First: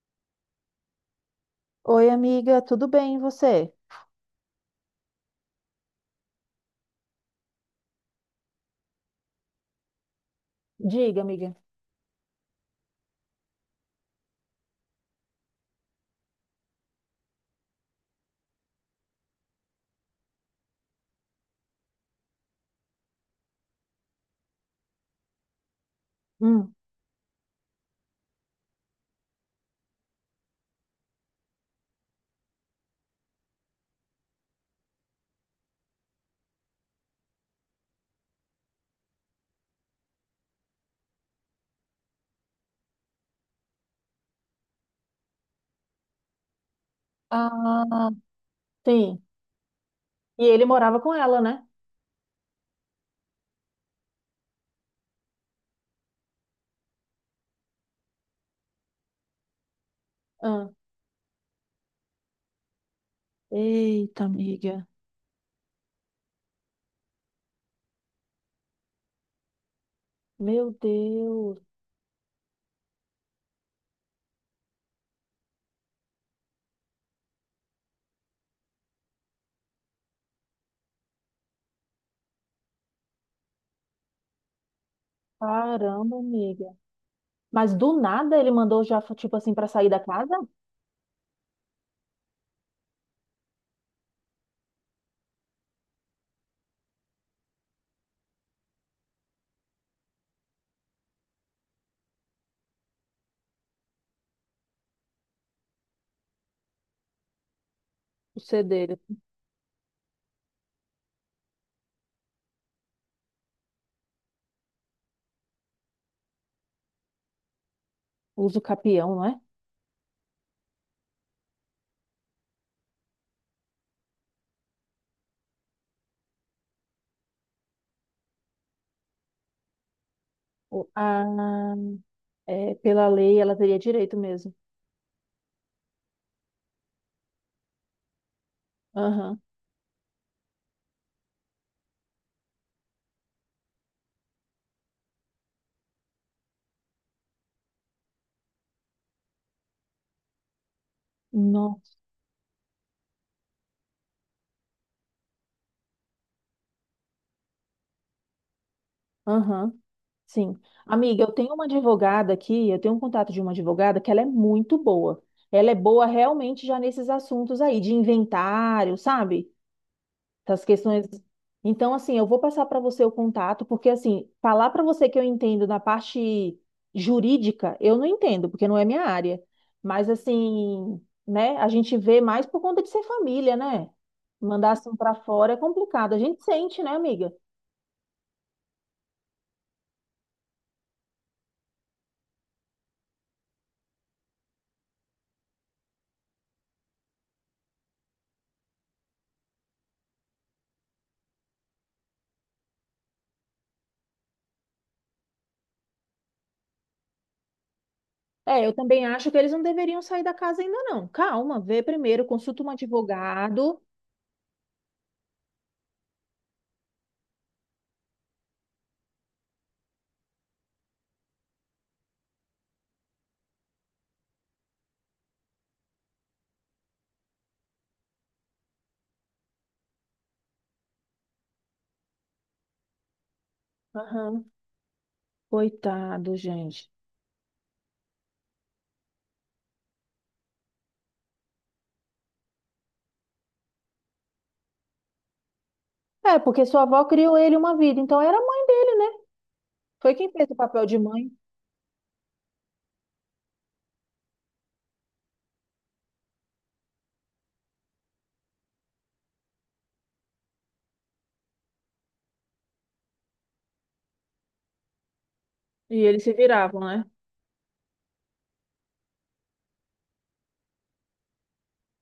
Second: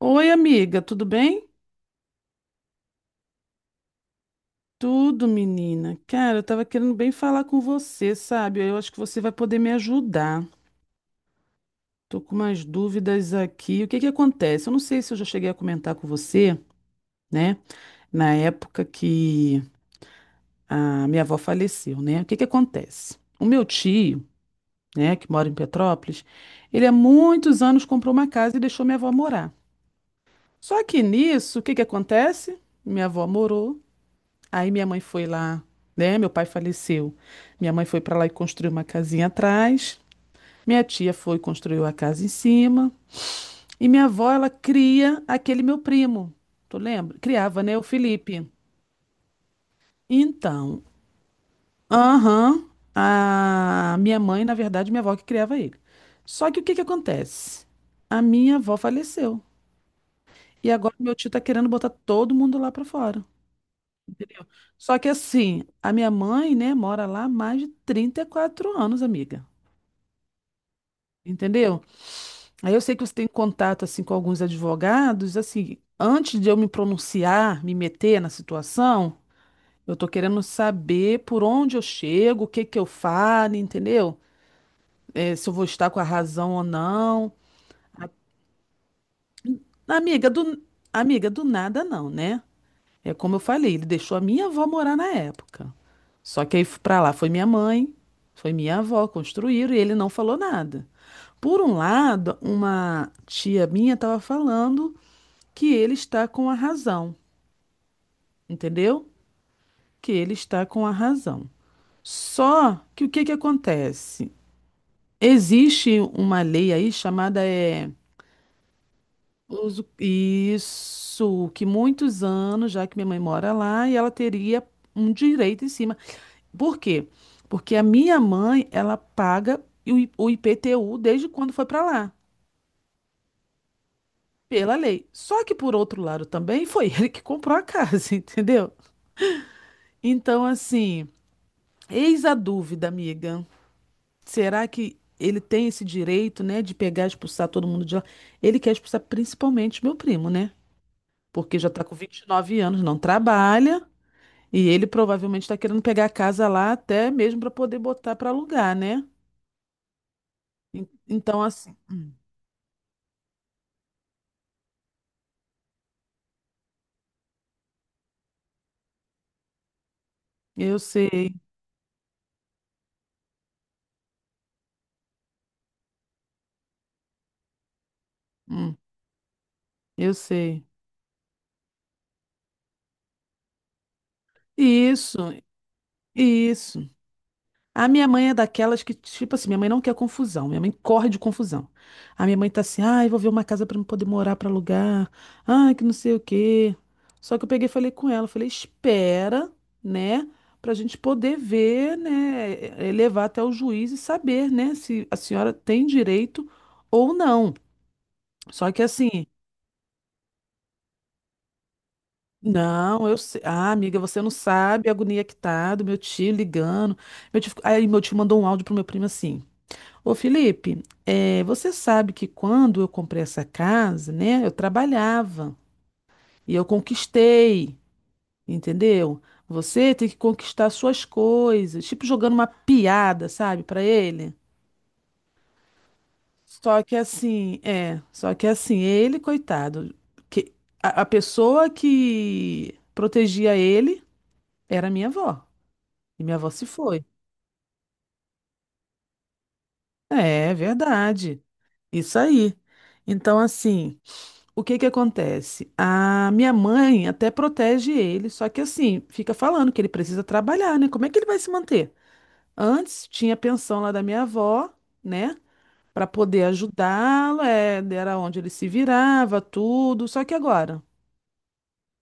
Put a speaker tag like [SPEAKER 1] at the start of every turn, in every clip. [SPEAKER 1] Oi, amiga, tudo bem?
[SPEAKER 2] Oi, amiga, tudo bem, e você?
[SPEAKER 1] Tudo, menina. Cara, eu tava querendo bem falar com você, sabe? Eu acho que você vai poder me ajudar.
[SPEAKER 2] Diga, amiga.
[SPEAKER 1] Tô com umas dúvidas aqui. O que que acontece? Eu não sei se eu já cheguei a comentar com você, né? Na época que a minha avó faleceu, né? O que que acontece? O meu tio, né, que mora em Petrópolis,
[SPEAKER 2] Hum.
[SPEAKER 1] ele há muitos anos comprou uma casa e deixou minha avó morar. Só que nisso, o que que acontece? Minha avó morou. Aí minha mãe foi lá, né? Meu pai faleceu. Minha mãe foi para lá e construiu uma casinha atrás. Minha tia foi e construiu a casa em cima. E minha avó, ela cria aquele meu primo. Tu lembra? Criava, né? O
[SPEAKER 2] Ah,
[SPEAKER 1] Felipe.
[SPEAKER 2] sim. E ele
[SPEAKER 1] Então,
[SPEAKER 2] morava com ela, né?
[SPEAKER 1] aham, a minha mãe, na verdade, minha avó que criava ele. Só que o que que acontece? A minha avó faleceu.
[SPEAKER 2] Ah,
[SPEAKER 1] E agora meu tio tá querendo botar todo mundo lá para fora.
[SPEAKER 2] eita,
[SPEAKER 1] Entendeu?
[SPEAKER 2] amiga.
[SPEAKER 1] Só que assim, a minha mãe, né, mora lá há mais de 34 anos, amiga.
[SPEAKER 2] Meu Deus.
[SPEAKER 1] Entendeu? Aí eu sei que você tem contato assim com alguns advogados, assim, antes de eu me pronunciar, me meter na situação, eu tô querendo saber por onde eu chego, o que que eu falo, entendeu? É, se eu vou estar com a
[SPEAKER 2] Caramba,
[SPEAKER 1] razão ou
[SPEAKER 2] amiga.
[SPEAKER 1] não.
[SPEAKER 2] Mas do
[SPEAKER 1] A-
[SPEAKER 2] nada ele mandou já, tipo assim, pra sair da
[SPEAKER 1] Amiga
[SPEAKER 2] casa?
[SPEAKER 1] do amiga do nada não, né? É como eu falei, ele deixou a minha avó morar na época. Só que aí pra lá foi minha mãe, foi minha avó, construíram e ele não falou nada. Por um lado, uma tia minha estava falando que ele está com a razão,
[SPEAKER 2] O C dele,
[SPEAKER 1] entendeu? Que ele está com a razão. Só que o que que acontece? Existe uma lei aí chamada
[SPEAKER 2] o capião, não é?
[SPEAKER 1] isso que muitos anos já que minha mãe mora lá e ela teria um direito em cima. Por quê? Porque a minha mãe, ela paga o IPTU
[SPEAKER 2] Ah,
[SPEAKER 1] desde quando foi para lá,
[SPEAKER 2] é, pela lei ela teria direito mesmo.
[SPEAKER 1] pela lei. Só que, por outro lado, também foi ele que comprou a casa, entendeu?
[SPEAKER 2] Aham.
[SPEAKER 1] Então, assim, eis a dúvida, amiga. Será que ele tem esse direito, né, de pegar e expulsar todo mundo de lá? Ele quer expulsar principalmente meu primo, né? Porque já tá com
[SPEAKER 2] Nossa.
[SPEAKER 1] 29 anos, não trabalha, e ele provavelmente tá querendo pegar a casa lá até mesmo para poder botar para alugar, né?
[SPEAKER 2] Aham. Sim. Amiga, eu
[SPEAKER 1] Então,
[SPEAKER 2] tenho uma
[SPEAKER 1] assim,
[SPEAKER 2] advogada aqui, eu tenho um contato de uma advogada que ela é muito boa. Ela é boa realmente já nesses assuntos aí, de inventário, sabe? Das
[SPEAKER 1] eu
[SPEAKER 2] questões.
[SPEAKER 1] sei.
[SPEAKER 2] Então, assim, eu vou passar para você o contato, porque, assim, falar para você que eu entendo na parte jurídica, eu não entendo, porque
[SPEAKER 1] Hum,
[SPEAKER 2] não é minha área. Mas,
[SPEAKER 1] eu sei.
[SPEAKER 2] assim, né, a gente vê mais por conta de ser família, né? Mandar assim para
[SPEAKER 1] Isso,
[SPEAKER 2] fora é complicado. A gente sente,
[SPEAKER 1] isso.
[SPEAKER 2] né, amiga?
[SPEAKER 1] A minha mãe é daquelas que, tipo assim, minha mãe não quer confusão, minha mãe corre de confusão. A minha mãe tá assim, ai, vou ver uma casa pra eu poder morar pra alugar, ai, que não sei o quê. Só que eu peguei e falei com ela, falei, espera, né, pra gente poder ver, né, levar até o juiz e saber, né, se a senhora tem direito ou não.
[SPEAKER 2] É,
[SPEAKER 1] Só
[SPEAKER 2] eu
[SPEAKER 1] que
[SPEAKER 2] também
[SPEAKER 1] assim,
[SPEAKER 2] acho que eles não deveriam sair da casa ainda não. Calma, vê primeiro, consulta um
[SPEAKER 1] não, eu sei. Ah,
[SPEAKER 2] advogado.
[SPEAKER 1] amiga, você não sabe a agonia que tá do meu tio ligando. Aí meu tio mandou um áudio pro meu primo assim. Ô Felipe, você sabe que quando eu comprei essa casa, né? Eu trabalhava e eu conquistei, entendeu? Você tem que conquistar suas coisas. Tipo jogando uma piada, sabe, pra ele.
[SPEAKER 2] Aham. Coitado,
[SPEAKER 1] Só
[SPEAKER 2] gente.
[SPEAKER 1] que assim, é. Só que assim, ele, coitado, que a pessoa que protegia ele era minha avó. E minha
[SPEAKER 2] É,
[SPEAKER 1] avó
[SPEAKER 2] porque
[SPEAKER 1] se
[SPEAKER 2] sua avó
[SPEAKER 1] foi.
[SPEAKER 2] criou ele uma vida, então era a mãe dele, né? Foi quem
[SPEAKER 1] É,
[SPEAKER 2] fez
[SPEAKER 1] é
[SPEAKER 2] o papel de mãe.
[SPEAKER 1] verdade. Isso aí. Então, assim, o que que acontece? A minha mãe até protege ele, só que assim, fica falando que ele precisa trabalhar, né? Como é que ele vai se manter? Antes tinha a pensão lá da minha avó, né?
[SPEAKER 2] E
[SPEAKER 1] Para
[SPEAKER 2] eles se
[SPEAKER 1] poder
[SPEAKER 2] viravam, né?
[SPEAKER 1] ajudá-lo, era onde ele se virava, tudo. Só que agora,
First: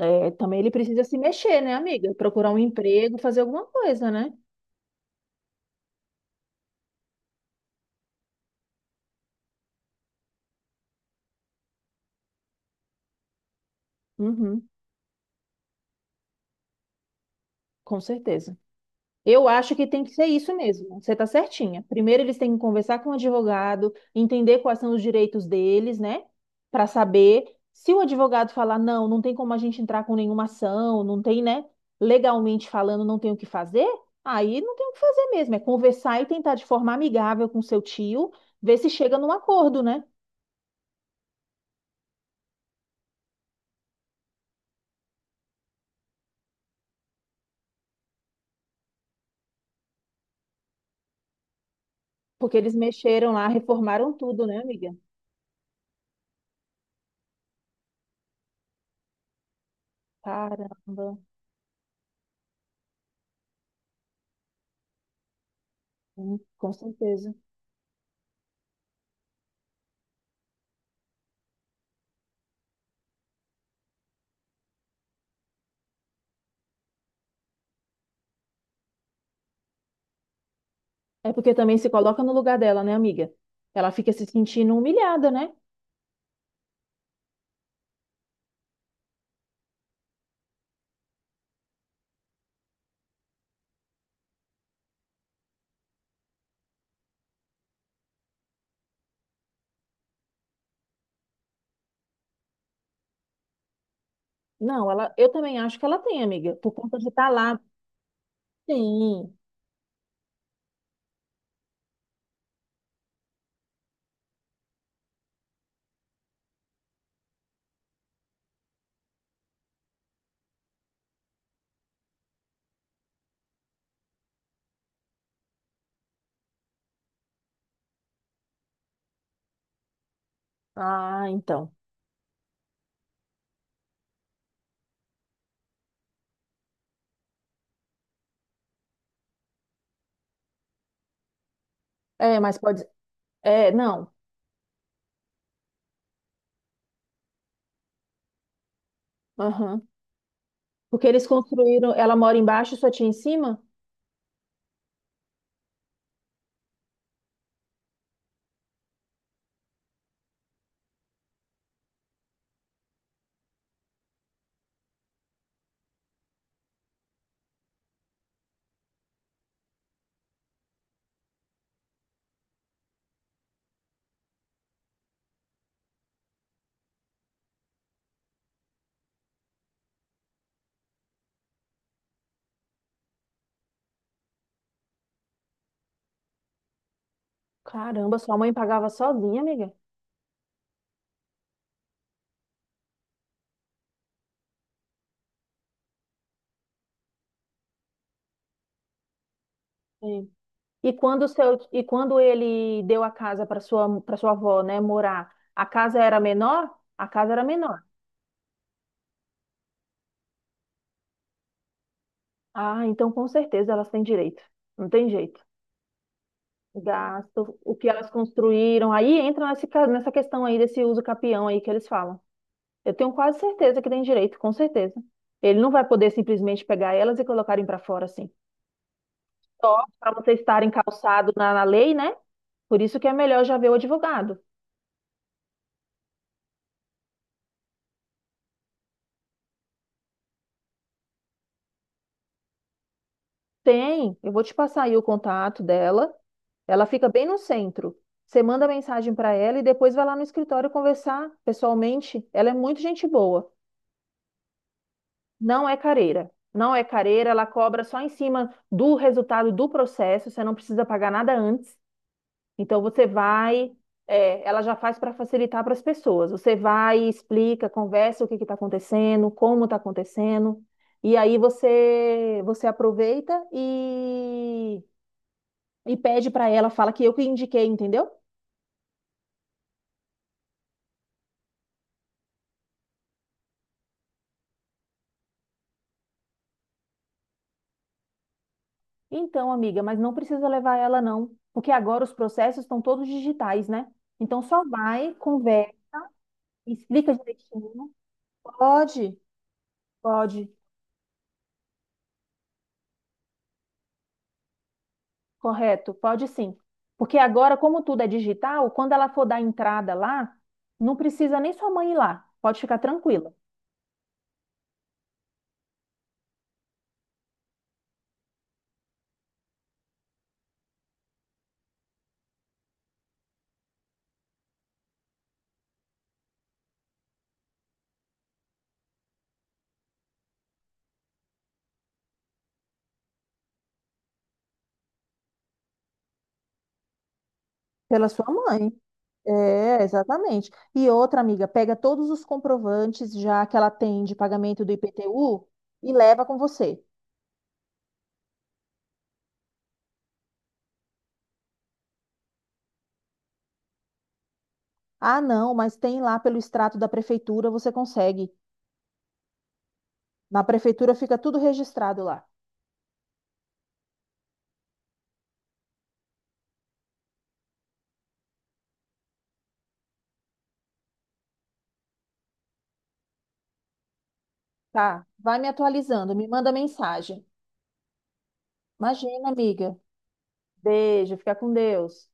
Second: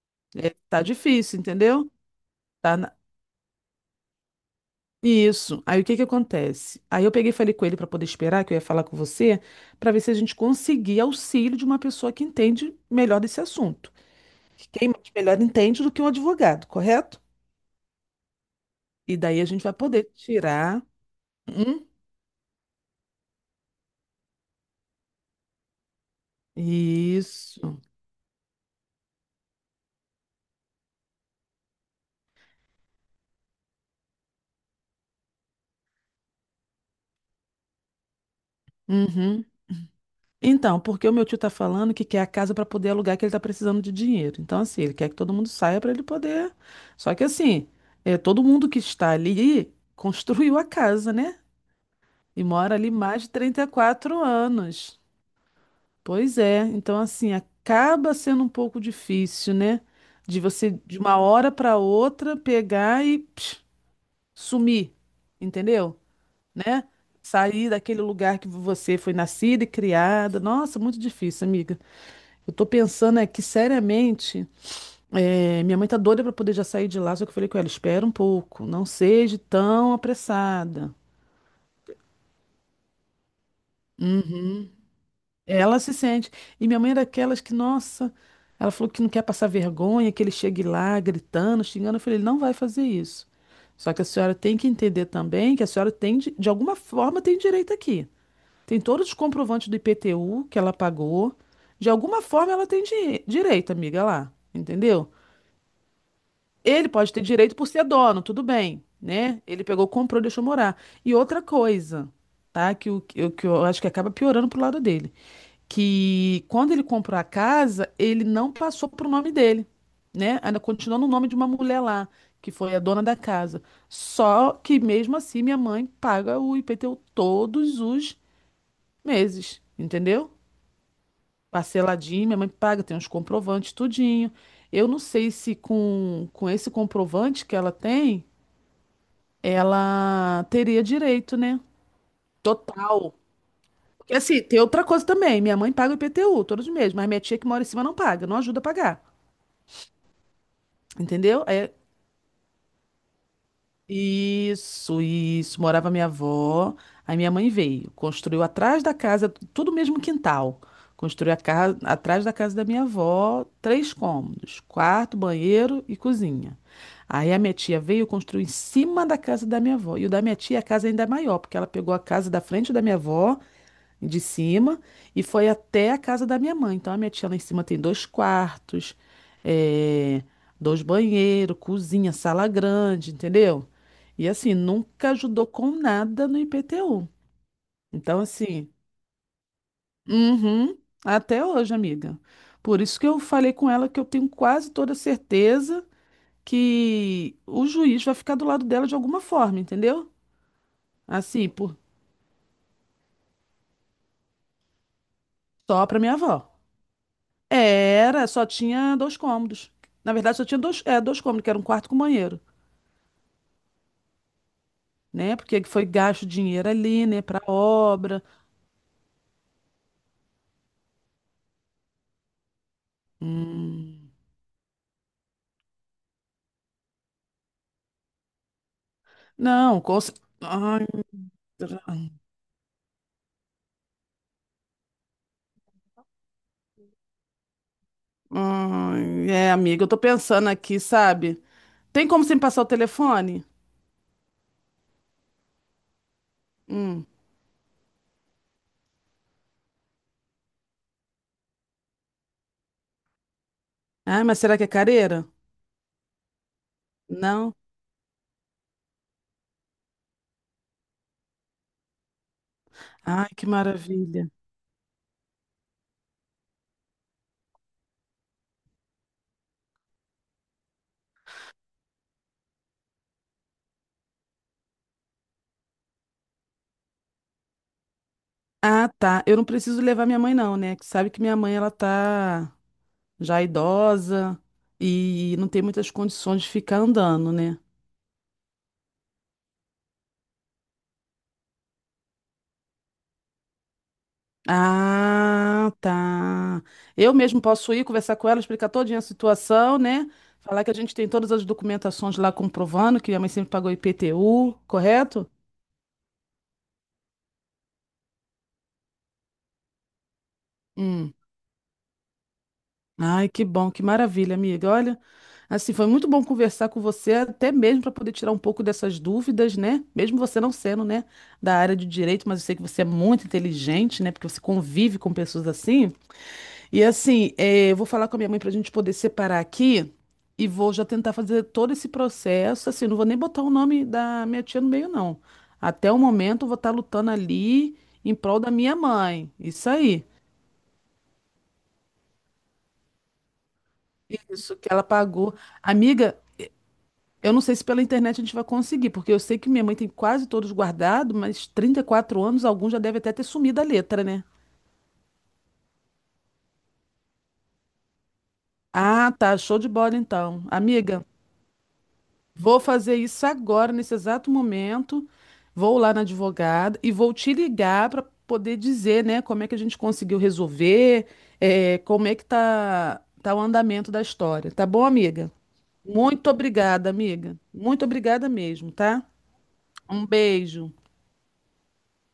[SPEAKER 2] É,
[SPEAKER 1] é,
[SPEAKER 2] também ele
[SPEAKER 1] tá
[SPEAKER 2] precisa se
[SPEAKER 1] difícil,
[SPEAKER 2] mexer, né,
[SPEAKER 1] entendeu?
[SPEAKER 2] amiga? Procurar um
[SPEAKER 1] Tá.
[SPEAKER 2] emprego, fazer alguma coisa, né?
[SPEAKER 1] Isso. Aí o que que acontece? Aí eu peguei e falei com ele para poder esperar, que eu ia falar com você, para ver se a gente conseguia auxílio de uma pessoa que entende melhor desse assunto.
[SPEAKER 2] Uhum,
[SPEAKER 1] Quem mais melhor entende do que um advogado, correto?
[SPEAKER 2] com certeza.
[SPEAKER 1] E daí a
[SPEAKER 2] Eu
[SPEAKER 1] gente vai
[SPEAKER 2] acho que tem que
[SPEAKER 1] poder
[SPEAKER 2] ser isso
[SPEAKER 1] tirar.
[SPEAKER 2] mesmo. Você está certinha.
[SPEAKER 1] Hum?
[SPEAKER 2] Primeiro, eles têm que conversar com o advogado, entender quais são os direitos deles, né? Para saber
[SPEAKER 1] Isso.
[SPEAKER 2] se o advogado falar, não, não tem como a gente entrar com nenhuma ação, não tem, né? Legalmente falando, não tem o que fazer, aí não tem o que fazer mesmo. É conversar e tentar de forma amigável com seu tio, ver se chega num
[SPEAKER 1] Uhum.
[SPEAKER 2] acordo, né?
[SPEAKER 1] Então, porque o meu tio tá falando que quer a casa para poder alugar, que ele tá precisando de dinheiro. Então, assim, ele quer que todo mundo saia para ele poder. Só que assim, todo mundo que está ali construiu a casa, né? E
[SPEAKER 2] Porque eles
[SPEAKER 1] mora ali mais de
[SPEAKER 2] mexeram lá,
[SPEAKER 1] trinta e
[SPEAKER 2] reformaram
[SPEAKER 1] quatro
[SPEAKER 2] tudo, né, amiga?
[SPEAKER 1] anos. Pois é, então assim, acaba sendo um pouco difícil, né? De você, de
[SPEAKER 2] Caramba.
[SPEAKER 1] uma hora para outra, pegar e psh, sumir, entendeu?
[SPEAKER 2] Hum, com
[SPEAKER 1] Né?
[SPEAKER 2] certeza.
[SPEAKER 1] Sair daquele lugar que você foi nascida e criada. Nossa, muito difícil, amiga. Eu tô pensando é que, seriamente, minha mãe tá doida para poder já sair de lá, só que eu falei com ela, espera um pouco, não seja tão apressada.
[SPEAKER 2] É porque também se coloca no lugar dela, né, amiga? Ela fica se
[SPEAKER 1] Uhum.
[SPEAKER 2] sentindo humilhada, né?
[SPEAKER 1] Ela se sente. E minha mãe era daquelas que, nossa, ela falou que não quer passar vergonha, que ele chegue lá gritando, xingando. Eu falei, ele não vai fazer isso. Só que a senhora tem que entender também que a senhora tem, de alguma forma, tem direito aqui. Tem todos os comprovantes do IPTU que ela pagou. De alguma forma, ela tem direito, amiga, lá.
[SPEAKER 2] Não,
[SPEAKER 1] Entendeu?
[SPEAKER 2] ela, eu também acho que ela tem, amiga, por
[SPEAKER 1] Ele
[SPEAKER 2] conta de
[SPEAKER 1] pode ter
[SPEAKER 2] estar
[SPEAKER 1] direito
[SPEAKER 2] lá.
[SPEAKER 1] por ser dono, tudo bem,
[SPEAKER 2] Sim.
[SPEAKER 1] né? Ele pegou, comprou, deixou morar. E outra coisa, tá? Que eu acho que acaba piorando pro lado dele que quando ele comprou a casa, ele não passou pro nome dele, né? Ainda continuou no nome de uma mulher lá, que foi a dona da casa. Só que mesmo assim, minha mãe paga o IPTU todos os meses, entendeu?
[SPEAKER 2] Ah, então.
[SPEAKER 1] Parceladinho, minha mãe paga, tem uns comprovantes, tudinho. Eu não sei se com esse comprovante que ela tem, ela teria direito, né?
[SPEAKER 2] É, mas pode.
[SPEAKER 1] Total.
[SPEAKER 2] É, não.
[SPEAKER 1] Porque assim, tem outra coisa também. Minha mãe paga o IPTU todos os meses, mas minha tia que mora em cima não paga, não ajuda a pagar.
[SPEAKER 2] Aham. Porque eles
[SPEAKER 1] Entendeu? É
[SPEAKER 2] construíram. Ela mora embaixo e sua tia em cima?
[SPEAKER 1] isso, isso. Morava minha avó. Aí minha mãe veio, construiu atrás da casa, tudo o mesmo quintal. Construiu a casa atrás da casa da minha avó, três cômodos, quarto, banheiro e cozinha. Aí a minha tia veio e construiu em cima da casa da minha avó. E o da minha tia, a casa ainda é maior, porque ela pegou a casa da frente da minha avó de cima e foi até a casa da minha mãe. Então a minha tia lá em cima tem dois quartos, eh, dois banheiros, cozinha, sala grande, entendeu? E assim, nunca ajudou com nada no IPTU.
[SPEAKER 2] Caramba,
[SPEAKER 1] Então,
[SPEAKER 2] sua mãe
[SPEAKER 1] assim,
[SPEAKER 2] pagava sozinha, amiga.
[SPEAKER 1] uhum, até hoje, amiga. Por isso que eu falei com ela que eu tenho quase toda certeza que o juiz vai ficar do lado dela de alguma forma, entendeu?
[SPEAKER 2] Sim. E quando
[SPEAKER 1] Assim,
[SPEAKER 2] e quando ele deu a casa para para sua avó, né, morar, a
[SPEAKER 1] só pra
[SPEAKER 2] casa
[SPEAKER 1] minha
[SPEAKER 2] era
[SPEAKER 1] avó.
[SPEAKER 2] menor? A casa era menor.
[SPEAKER 1] Era, só tinha dois cômodos. Na verdade, só tinha dois cômodos, que era um quarto com banheiro,
[SPEAKER 2] Ah, então com certeza elas têm direito. Não tem
[SPEAKER 1] né?
[SPEAKER 2] jeito.
[SPEAKER 1] Porque foi gasto dinheiro ali, né, pra
[SPEAKER 2] Gasto, o que elas
[SPEAKER 1] obra.
[SPEAKER 2] construíram. Aí entra nesse ca- Nessa questão aí desse uso capião aí que eles falam. Eu tenho quase certeza que tem
[SPEAKER 1] Hum.
[SPEAKER 2] direito, com certeza. Ele não vai poder simplesmente pegar elas e colocarem para fora assim.
[SPEAKER 1] Não,
[SPEAKER 2] Só para você estarem
[SPEAKER 1] Ai,
[SPEAKER 2] calçado na
[SPEAKER 1] será?
[SPEAKER 2] lei, né? Por isso que é melhor já ver o advogado.
[SPEAKER 1] Ai, é, amiga, eu tô pensando aqui, sabe? Tem como você me passar o telefone?
[SPEAKER 2] Tem, eu vou te passar aí o contato dela. Ela
[SPEAKER 1] Hum.
[SPEAKER 2] fica bem no centro. Você manda mensagem para ela e depois vai lá no escritório conversar pessoalmente. Ela é muito gente boa.
[SPEAKER 1] Ai, mas será que é careira?
[SPEAKER 2] Não é careira. Não é careira, ela
[SPEAKER 1] Não?
[SPEAKER 2] cobra só em cima do resultado do processo, você não precisa pagar nada antes. Então você
[SPEAKER 1] Ai, que
[SPEAKER 2] vai,
[SPEAKER 1] maravilha.
[SPEAKER 2] ela já faz para facilitar para as pessoas. Você vai, explica, conversa o que está acontecendo, como está acontecendo, e aí você aproveita e pede para ela, fala que eu que indiquei, entendeu?
[SPEAKER 1] Ah, tá. Eu não preciso levar minha mãe, não, né? Que sabe que minha mãe, ela tá já idosa e não tem muitas condições de ficar andando, né?
[SPEAKER 2] Então, amiga, mas não precisa levar ela não, porque agora os processos estão todos digitais, né? Então só vai, conversa,
[SPEAKER 1] Ah, tá. Eu
[SPEAKER 2] explica
[SPEAKER 1] mesmo posso ir
[SPEAKER 2] direitinho.
[SPEAKER 1] conversar com ela, explicar todinha a
[SPEAKER 2] Pode,
[SPEAKER 1] situação, né?
[SPEAKER 2] pode,
[SPEAKER 1] Falar que a gente tem todas as documentações lá comprovando que a mãe sempre pagou IPTU, correto?
[SPEAKER 2] correto, pode sim. Porque agora, como tudo é digital, quando ela for dar entrada lá, não
[SPEAKER 1] Hum.
[SPEAKER 2] precisa nem sua mãe ir lá. Pode ficar
[SPEAKER 1] Ai,
[SPEAKER 2] tranquila.
[SPEAKER 1] que bom, que maravilha, amiga. Olha, assim, foi muito bom conversar com você, até mesmo para poder tirar um pouco dessas dúvidas, né? Mesmo você não sendo, né, da área de direito, mas eu sei que você é muito inteligente, né? Porque você convive com pessoas assim. E assim, eu vou falar com a minha mãe para a gente poder separar aqui e vou já tentar fazer todo esse processo. Assim, não vou nem botar o nome da minha tia no meio, não. Até o momento, eu vou estar lutando ali
[SPEAKER 2] Pela
[SPEAKER 1] em
[SPEAKER 2] sua
[SPEAKER 1] prol da
[SPEAKER 2] mãe.
[SPEAKER 1] minha mãe. Isso
[SPEAKER 2] É,
[SPEAKER 1] aí.
[SPEAKER 2] exatamente. E outra amiga, pega todos os comprovantes já que ela tem de
[SPEAKER 1] Isso
[SPEAKER 2] pagamento do
[SPEAKER 1] que ela pagou.
[SPEAKER 2] IPTU e
[SPEAKER 1] Amiga,
[SPEAKER 2] leva com você.
[SPEAKER 1] eu não sei se pela internet a gente vai conseguir, porque eu sei que minha mãe tem quase todos guardados, mas 34 anos, alguns já deve até ter sumido a letra, né?
[SPEAKER 2] Ah, não, mas tem lá pelo extrato da prefeitura, você consegue.
[SPEAKER 1] Ah, tá. Show de bola
[SPEAKER 2] Na
[SPEAKER 1] então.
[SPEAKER 2] prefeitura
[SPEAKER 1] Amiga,
[SPEAKER 2] fica tudo registrado lá.
[SPEAKER 1] vou fazer isso agora, nesse exato momento. Vou lá na advogada e vou te ligar para poder dizer, né, como é que a gente conseguiu resolver, como é que tá, o andamento da história. Tá bom,
[SPEAKER 2] Tá,
[SPEAKER 1] amiga?
[SPEAKER 2] vai me atualizando, me
[SPEAKER 1] Muito
[SPEAKER 2] manda
[SPEAKER 1] obrigada,
[SPEAKER 2] mensagem.
[SPEAKER 1] amiga. Muito obrigada mesmo, tá?
[SPEAKER 2] Imagina, amiga.
[SPEAKER 1] Um beijo.
[SPEAKER 2] Beijo, fica com Deus.